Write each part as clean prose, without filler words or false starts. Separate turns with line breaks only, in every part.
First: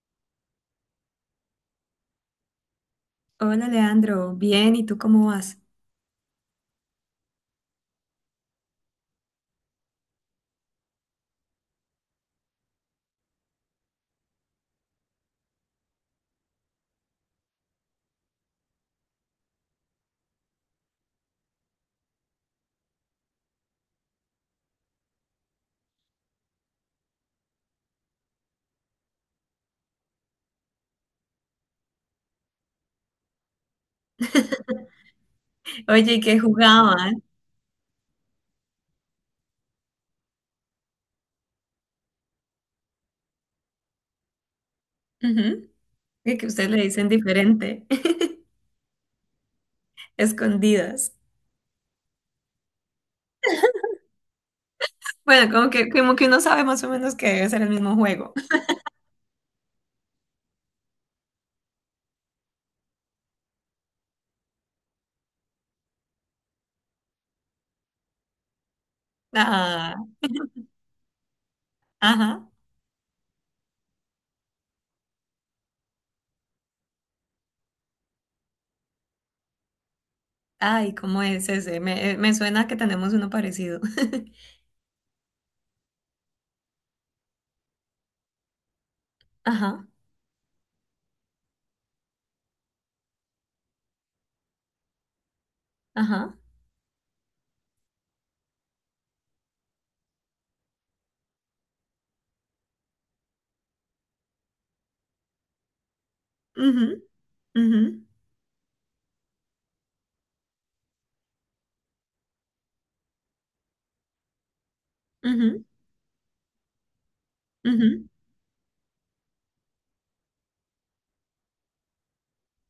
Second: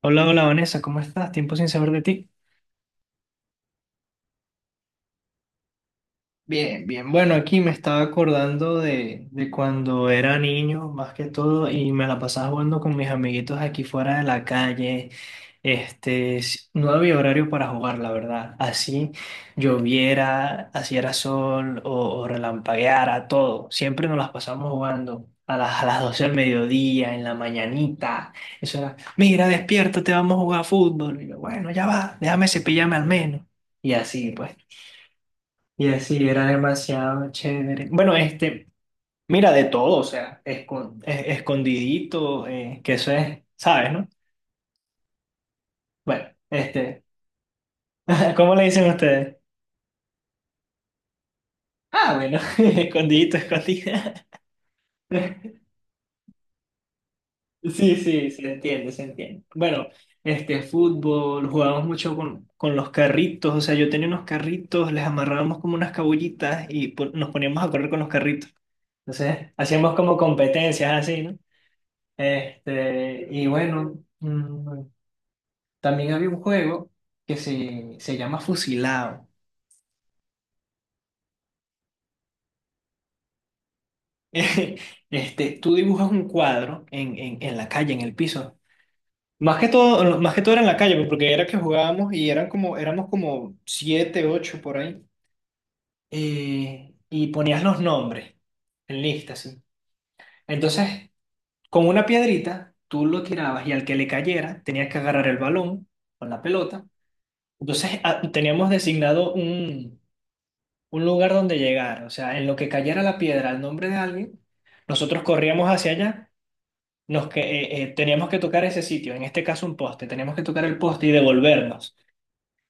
Hola, hola Vanessa, ¿cómo estás? Tiempo sin saber de ti.
Hola Leandro, bien, ¿y tú cómo vas?
Bien, bien. Bueno, aquí me estaba acordando de cuando era niño, más que todo, y me la pasaba jugando con mis amiguitos aquí fuera de la calle. No había horario para jugar, la verdad. Así lloviera, así era sol o relampagueara, todo. Siempre nos las pasamos jugando. A las 12 del mediodía, en la mañanita. Eso era, mira, despiértate, vamos a jugar fútbol. Y yo, bueno, ya va, déjame cepillarme al menos. Y así, pues. Y
Oye, ¿y
así
¿qué
era
jugaban?
demasiado chévere. Bueno, mira, de todo, o sea, escondidito, que eso es, ¿sabes, no?
Ujú.
Bueno,
Y que ustedes le dicen diferente,
¿cómo le dicen ustedes?
escondidas.
Ah, bueno, escondidito, escondida.
Bueno, como que, como que uno sabe más o menos que debe ser el mismo
Sí, sí,
juego.
se entiende, se entiende. Bueno, fútbol, jugábamos mucho con los carritos, o sea, yo tenía unos carritos, les amarrábamos como unas cabullitas y nos poníamos a correr con los carritos. Entonces, hacíamos
Ah,
como competencias así, ¿no?
ajá.
Y bueno, también había un juego que se llama Fusilado.
Ay, ¿cómo es ese? Me suena que tenemos uno parecido.
Tú dibujas un cuadro en la calle, en el piso. Más que
Ajá,
todo, más que todo era en la calle, pues, porque era que jugábamos y éramos como siete, ocho por ahí.
ajá.
Y ponías los nombres en lista, así. Entonces, con una piedrita, tú lo tirabas y al que le cayera, tenías que agarrar el balón con la pelota.
Ujú, ujú,
Entonces, teníamos designado un lugar donde llegar, o sea, en lo que cayera la piedra al nombre de alguien, nosotros
ujú,
corríamos hacia allá,
ujú,
teníamos que tocar ese sitio, en este caso un poste, teníamos que tocar el poste y devolvernos.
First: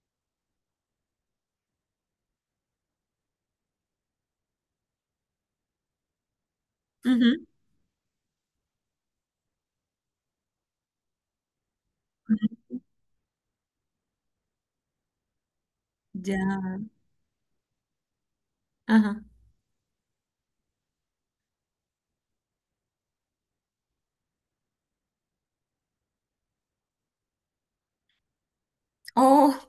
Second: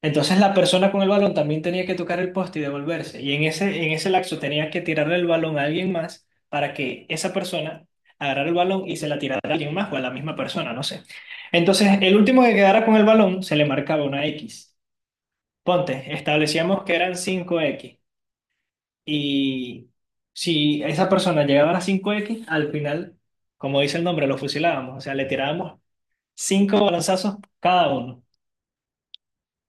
Entonces la persona con el balón también tenía que tocar el poste y devolverse, y en ese lapso tenía que tirarle el balón a alguien más para que esa
ujú.
persona agarrara el balón y se la tirara a alguien más o a la misma persona, no sé. Entonces el último que quedara con el balón se le marcaba una X. Ponte,
Ya,
establecíamos que eran 5X,
ajá.
y si esa persona llegaba a las 5X, al final, como dice el nombre, lo fusilábamos. O sea, le tirábamos cinco balazos cada uno.
Oh.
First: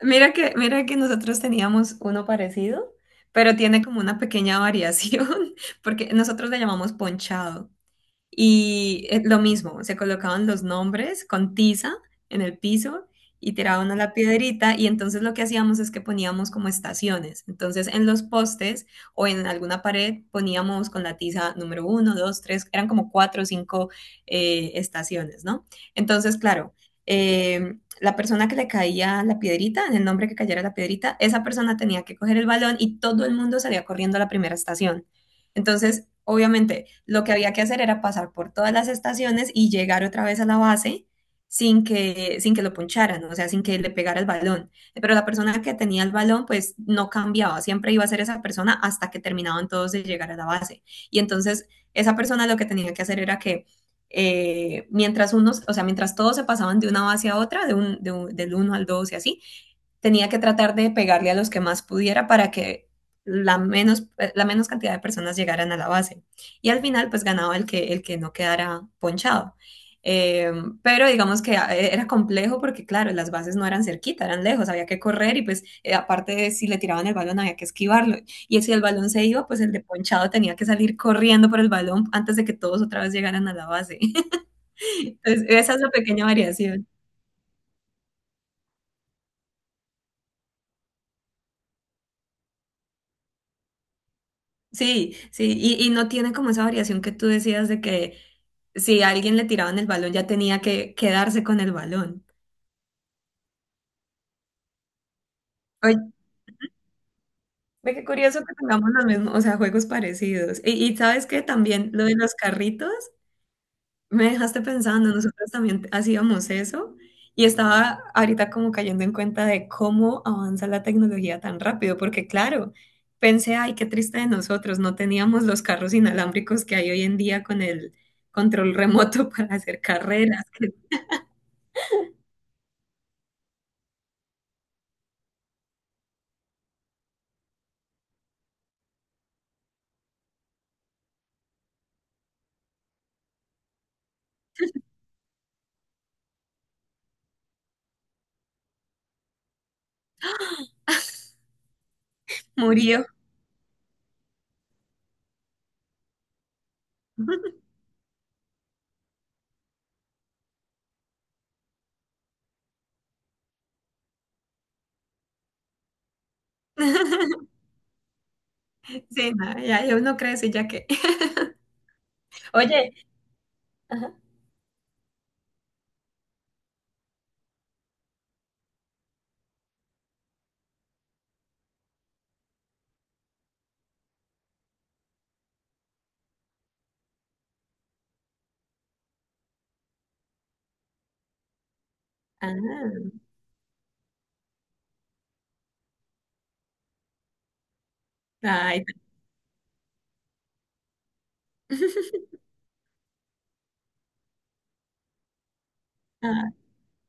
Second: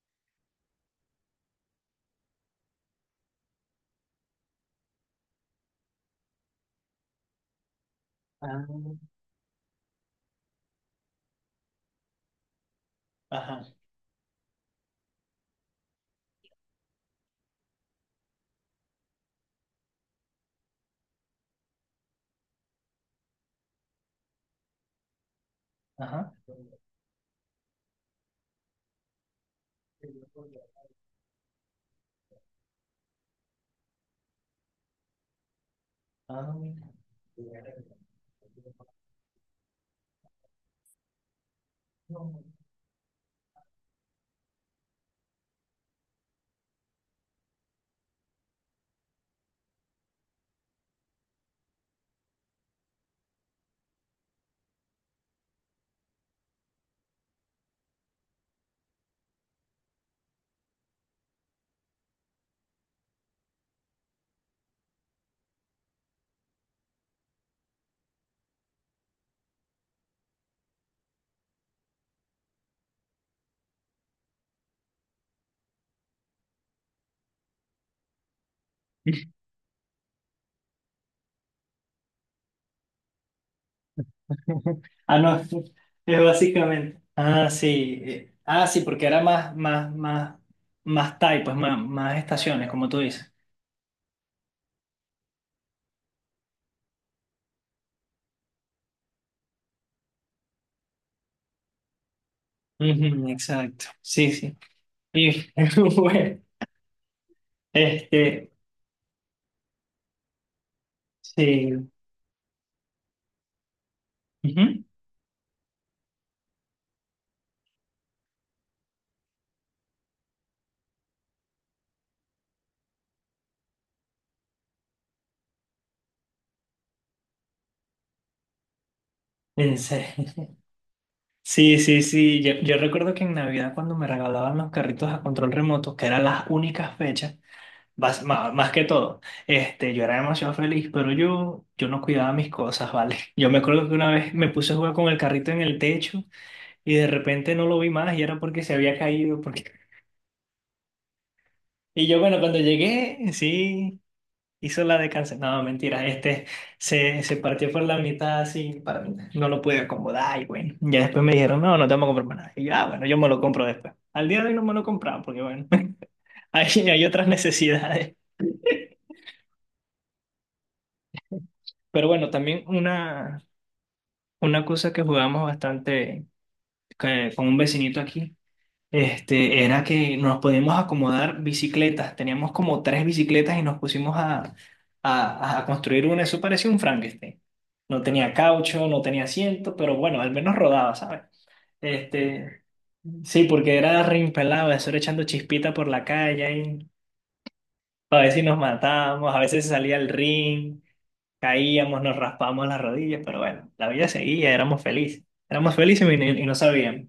Mira que nosotros teníamos uno parecido, pero tiene como una pequeña variación, porque nosotros le llamamos ponchado.
Ah.
Y lo mismo, se colocaban los nombres con tiza en el piso y
Ajá,
tiraban a la piedrita y entonces lo que hacíamos es que poníamos como estaciones. Entonces en los postes o en alguna pared poníamos con la tiza número uno, dos, tres, eran como cuatro o cinco estaciones, ¿no?
ajá.
Entonces, claro, la persona que le caía la piedrita, en el nombre que cayera la piedrita, esa persona tenía que coger el balón y todo el mundo salía corriendo a la primera estación. Entonces,
Ah.
obviamente, lo que había que hacer era pasar por todas las estaciones y llegar otra vez a la base sin que, sin que lo poncharan, o sea, sin que le pegara el balón. Pero la persona que tenía el balón, pues no cambiaba, siempre iba a ser esa persona hasta que terminaban todos de llegar a la base. Y entonces, esa persona lo que tenía que hacer era que mientras unos, o sea, mientras todos se pasaban de una base a otra, del uno al 2 y así, tenía que tratar de pegarle a los que más pudiera para que la menos cantidad de personas llegaran a la base. Y al final, pues ganaba el que no quedara ponchado. Eh, pero digamos que era complejo porque, claro, las bases no eran cerquita, eran lejos, había que correr y pues aparte de si le tiraban el balón había que esquivarlo. Y si el balón se iba, pues el de ponchado tenía que salir corriendo por el balón antes de que todos otra vez llegaran a la base.
Ah, no,
Entonces, esa es la
es
pequeña variación.
básicamente. Ah, sí. Ah, sí, porque era más type, pues más estaciones, como tú dices.
Sí, sí, y no tiene como esa variación que tú decías de que si a alguien le tiraban el balón ya tenía que quedarse con el balón.
Ujú, exacto. Sí, sí. Y
Oye,
bueno,
ve qué curioso
este,
que tengamos los mismos, o sea, juegos parecidos. Y sabes que
sí.
también lo de los carritos. Me dejaste
Ujú,
pensando, nosotros también hacíamos eso y estaba ahorita como cayendo en cuenta de cómo avanza la tecnología tan rápido, porque claro, pensé, ay, qué triste de nosotros, no teníamos los carros inalámbricos que hay hoy en día con el control remoto para
en
hacer carreras.
serio. Sí, sí, sí. Yo recuerdo que en Navidad cuando me regalaban los carritos a control remoto, que eran las únicas fechas, más que todo, yo era demasiado feliz, pero yo no cuidaba mis cosas, ¿vale? Yo me acuerdo que una vez me puse a jugar con el carrito en el techo y de repente no lo vi más y era porque se había caído, porque. Y yo, bueno, cuando
Murió.
llegué, sí. Hizo la de cáncer. No, mentira, se partió por la mitad así para mí. No lo pude acomodar y bueno. Ya después me dijeron, no, no te vamos a comprar más nada. Y yo, ah, bueno, yo me lo compro después. Al día de hoy no me lo he comprado porque bueno, hay otras necesidades.
Sí, no, ya uno crece ya que.
Pero bueno, también
Oye.
una,
Ajá.
una cosa que jugamos bastante con un vecinito aquí. Era que nos podíamos acomodar bicicletas. Teníamos como tres bicicletas y nos pusimos a construir una. Eso parecía un Frankenstein. No tenía caucho, no tenía asiento, pero bueno, al menos rodaba, ¿sabes? Este,
Ah.
sí, porque era reimpelado, eso era echando chispita por la calle. Y a veces nos matábamos, a veces salía el ring, caíamos, nos raspábamos las rodillas, pero bueno, la vida seguía, éramos felices. Éramos felices y
Ay.
no sabíamos.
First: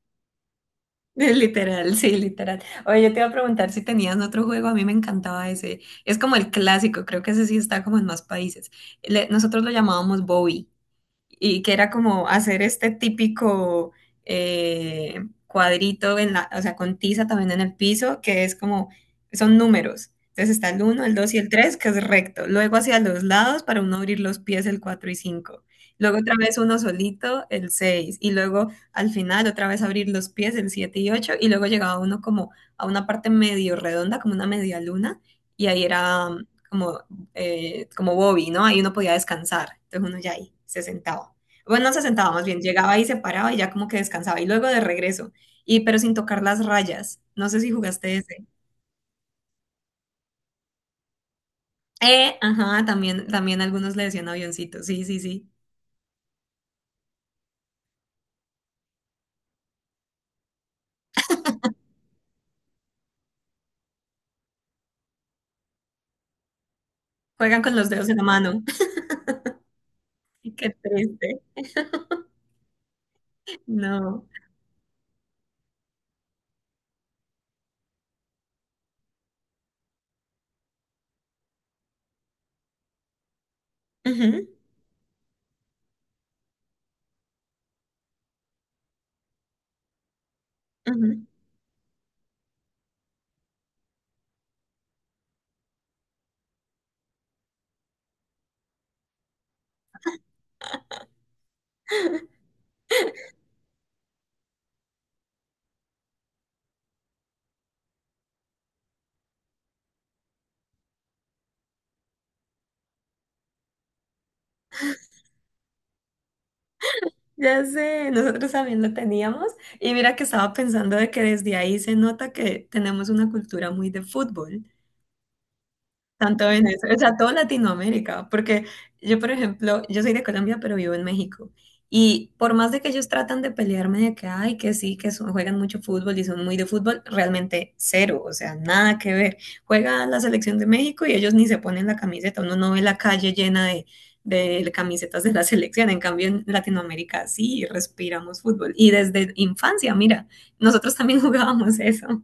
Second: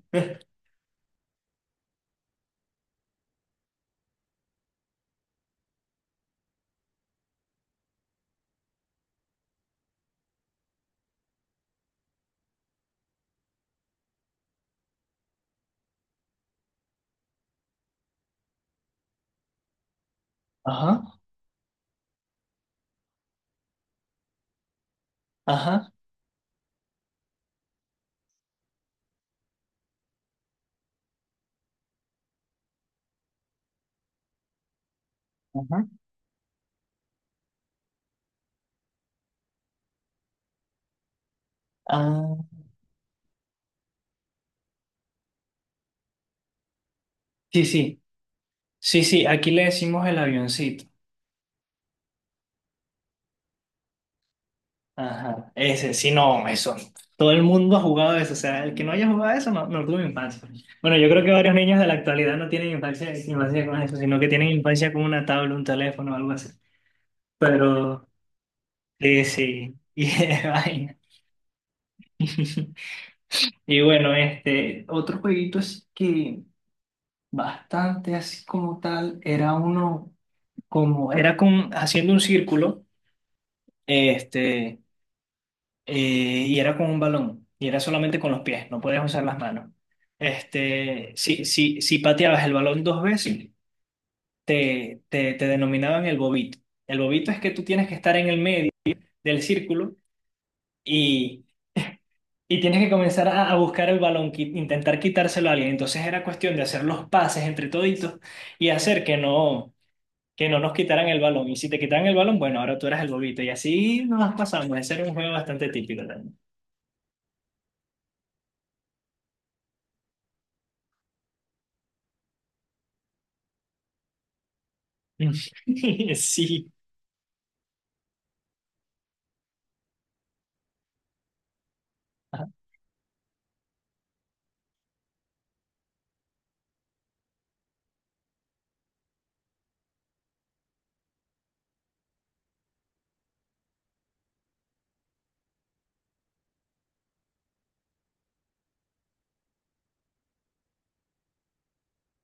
Es literal, sí, literal. Oye, yo te iba a preguntar si tenías otro juego, a mí me encantaba ese. Es como el clásico, creo que ese sí está como en más países. Nosotros lo llamábamos Bobby y que era como hacer este típico cuadrito o sea, con tiza también en el piso, que es como, son números. Entonces está el
Ajá,
uno el 2 y el 3 que es recto. Luego hacia los lados para uno abrir los pies el 4 y cinco.
ajá.
Luego otra vez uno solito, el seis. Y luego al final otra vez abrir los pies el 7 y ocho. Y luego llegaba uno como a una parte medio redonda, como una media luna. Y ahí
Ajá.
era como Bobby, ¿no? Ahí uno podía descansar. Entonces uno ya ahí se sentaba. Bueno, no se sentaba
Ah.
más bien, llegaba y se paraba y ya como que descansaba. Y luego de regreso, y pero sin tocar las rayas. No sé
Sí,
si
sí,
jugaste ese.
sí, sí, aquí le decimos el avioncito.
Ajá, también algunos le decían avioncito. Sí, sí, sí.
Ajá, ese, sí, no, eso. Todo el mundo ha jugado eso, o sea, el que no haya jugado eso no, no tuvo infancia. Bueno, yo creo que varios niños de la actualidad no tienen infancia, infancia con eso, sino que tienen infancia con una tabla, un teléfono o algo así.
Juegan con los
Pero,
dedos en la mano.
sí, sí, y de
Qué
vaina.
triste.
Y bueno,
No.
otro jueguito así que bastante así como tal, era uno, como, era con, haciendo un círculo,
Ujú,
este. Y era con un balón, y era solamente con los pies, no podías usar las manos.
ujú.
Si pateabas el balón dos veces, te denominaban el bobito. El bobito es que tú tienes que estar en el medio del círculo y, y tienes que comenzar a buscar el balón, intentar quitárselo a alguien. Entonces era cuestión de hacer los pases entre toditos y hacer que no nos quitaran el balón. Y si te quitaran el balón, bueno, ahora tú eras el bobito. Y así nos las pasamos. Ese era un juego bastante típico también.
Ya sé, nosotros también lo teníamos. Y mira que estaba pensando de que desde ahí se nota que tenemos una cultura muy de fútbol. Tanto
Sí.
Venezuela, o sea, toda Latinoamérica, porque yo, por ejemplo, yo soy de Colombia, pero vivo en México. Y por más de que ellos tratan de pelearme de que, ay, que sí, juegan mucho fútbol y son muy de fútbol, realmente cero, o sea, nada que ver. Juega la selección de México y ellos ni se ponen la camiseta, uno no ve la calle llena de camisetas de la selección. En cambio, en Latinoamérica sí respiramos fútbol. Y desde infancia, mira, nosotros también jugábamos eso.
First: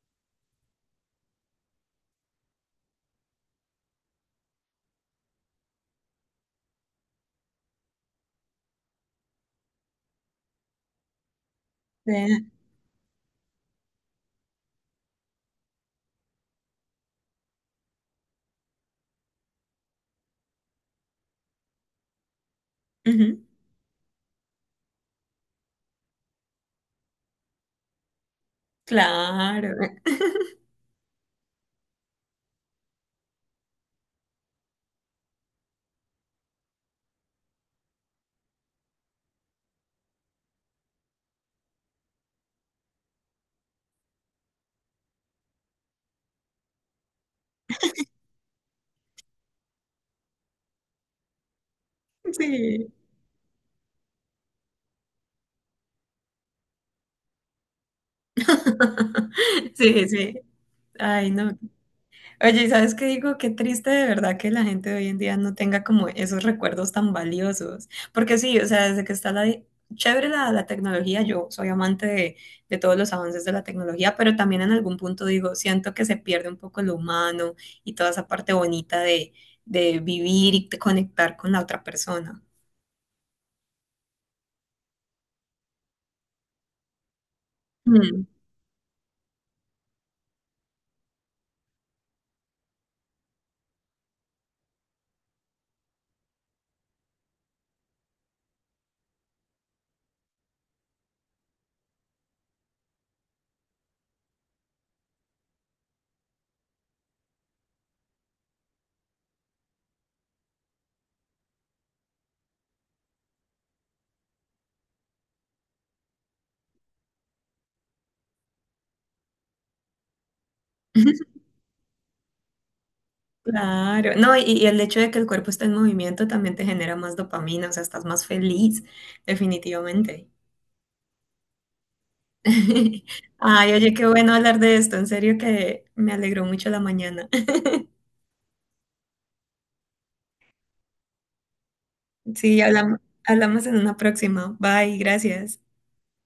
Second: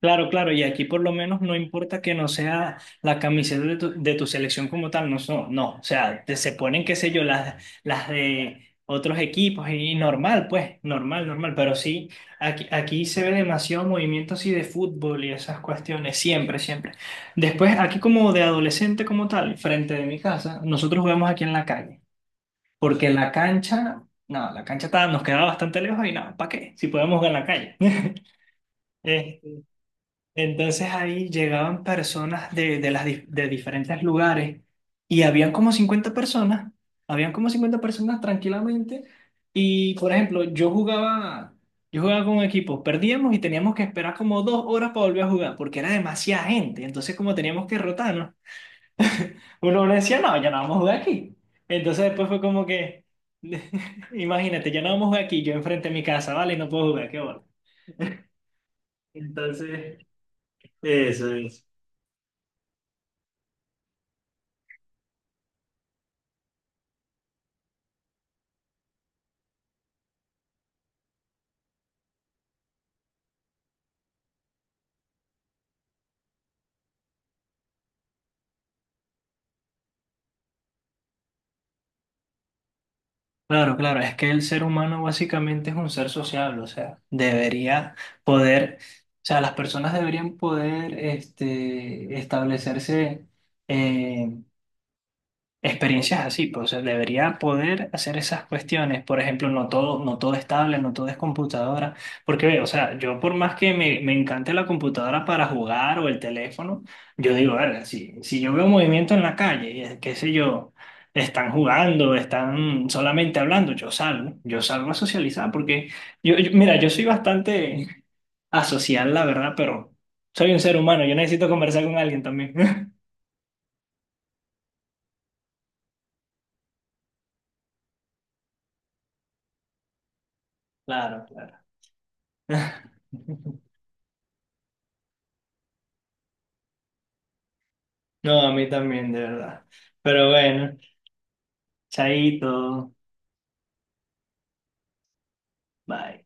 Claro, claro, y aquí por lo menos no importa que no sea la camiseta de tu selección como tal, no, no, o sea, se ponen, qué sé yo, las de otros equipos y normal, pues, normal, normal, pero sí,
De-
aquí se ve demasiado movimiento así de fútbol y esas cuestiones, siempre, siempre. Después, aquí como de adolescente como tal, frente de mi casa, nosotros jugamos aquí en la calle, porque la
Ujú,
cancha, no, la cancha nos quedaba bastante lejos y nada, ¿para qué? Si podemos jugar en la calle.
claro,
Entonces ahí llegaban personas de diferentes lugares y habían como 50 personas, habían como 50 personas tranquilamente y por ejemplo yo jugaba con un equipo perdíamos y teníamos que esperar como 2 horas para volver a jugar porque era demasiada gente, entonces como teníamos que rotarnos, uno decía no, ya no vamos a jugar aquí. Entonces después fue como
sí.
que, imagínate, ya no vamos a jugar aquí, yo enfrente de mi casa, vale, no puedo jugar, qué bueno. Entonces,
Sí, sí.
eso,
Ay, no.
eso.
Oye, ¿sabes qué digo? Qué triste de verdad que la gente de hoy en día no tenga como esos recuerdos tan valiosos. Porque sí, o sea, desde que está la. Chévere la tecnología, yo soy amante de todos los avances de la tecnología, pero también en algún punto digo, siento que se pierde un poco lo humano y toda esa parte bonita de vivir y de conectar con la otra persona.
Claro, claro, es que el ser humano básicamente es un ser sociable, o sea, debería
Mm.
poder, o sea, las personas deberían poder establecerse eh, experiencias así, pues o sea, debería poder hacer esas cuestiones. Por ejemplo, no todo es tablet, no todo es computadora. Porque, ve, o sea, yo por más que me encante la computadora para jugar o el teléfono, yo digo, verga, si yo veo movimiento en la calle, y, qué sé yo, están jugando, están solamente hablando, yo salgo a socializar. Porque, mira, yo soy bastante asocial, la verdad, pero soy un ser humano, yo necesito conversar con alguien también.
Claro, no, y el hecho de que el cuerpo está en movimiento también te genera más dopamina, o sea, estás más feliz, definitivamente.
Claro, claro.
Ay, oye, qué bueno hablar de esto, en serio que me alegró mucho la mañana.
No, a mí también, de verdad. Pero bueno,
Sí,
chaito,
hablamos, en una próxima. Bye, gracias.
bye.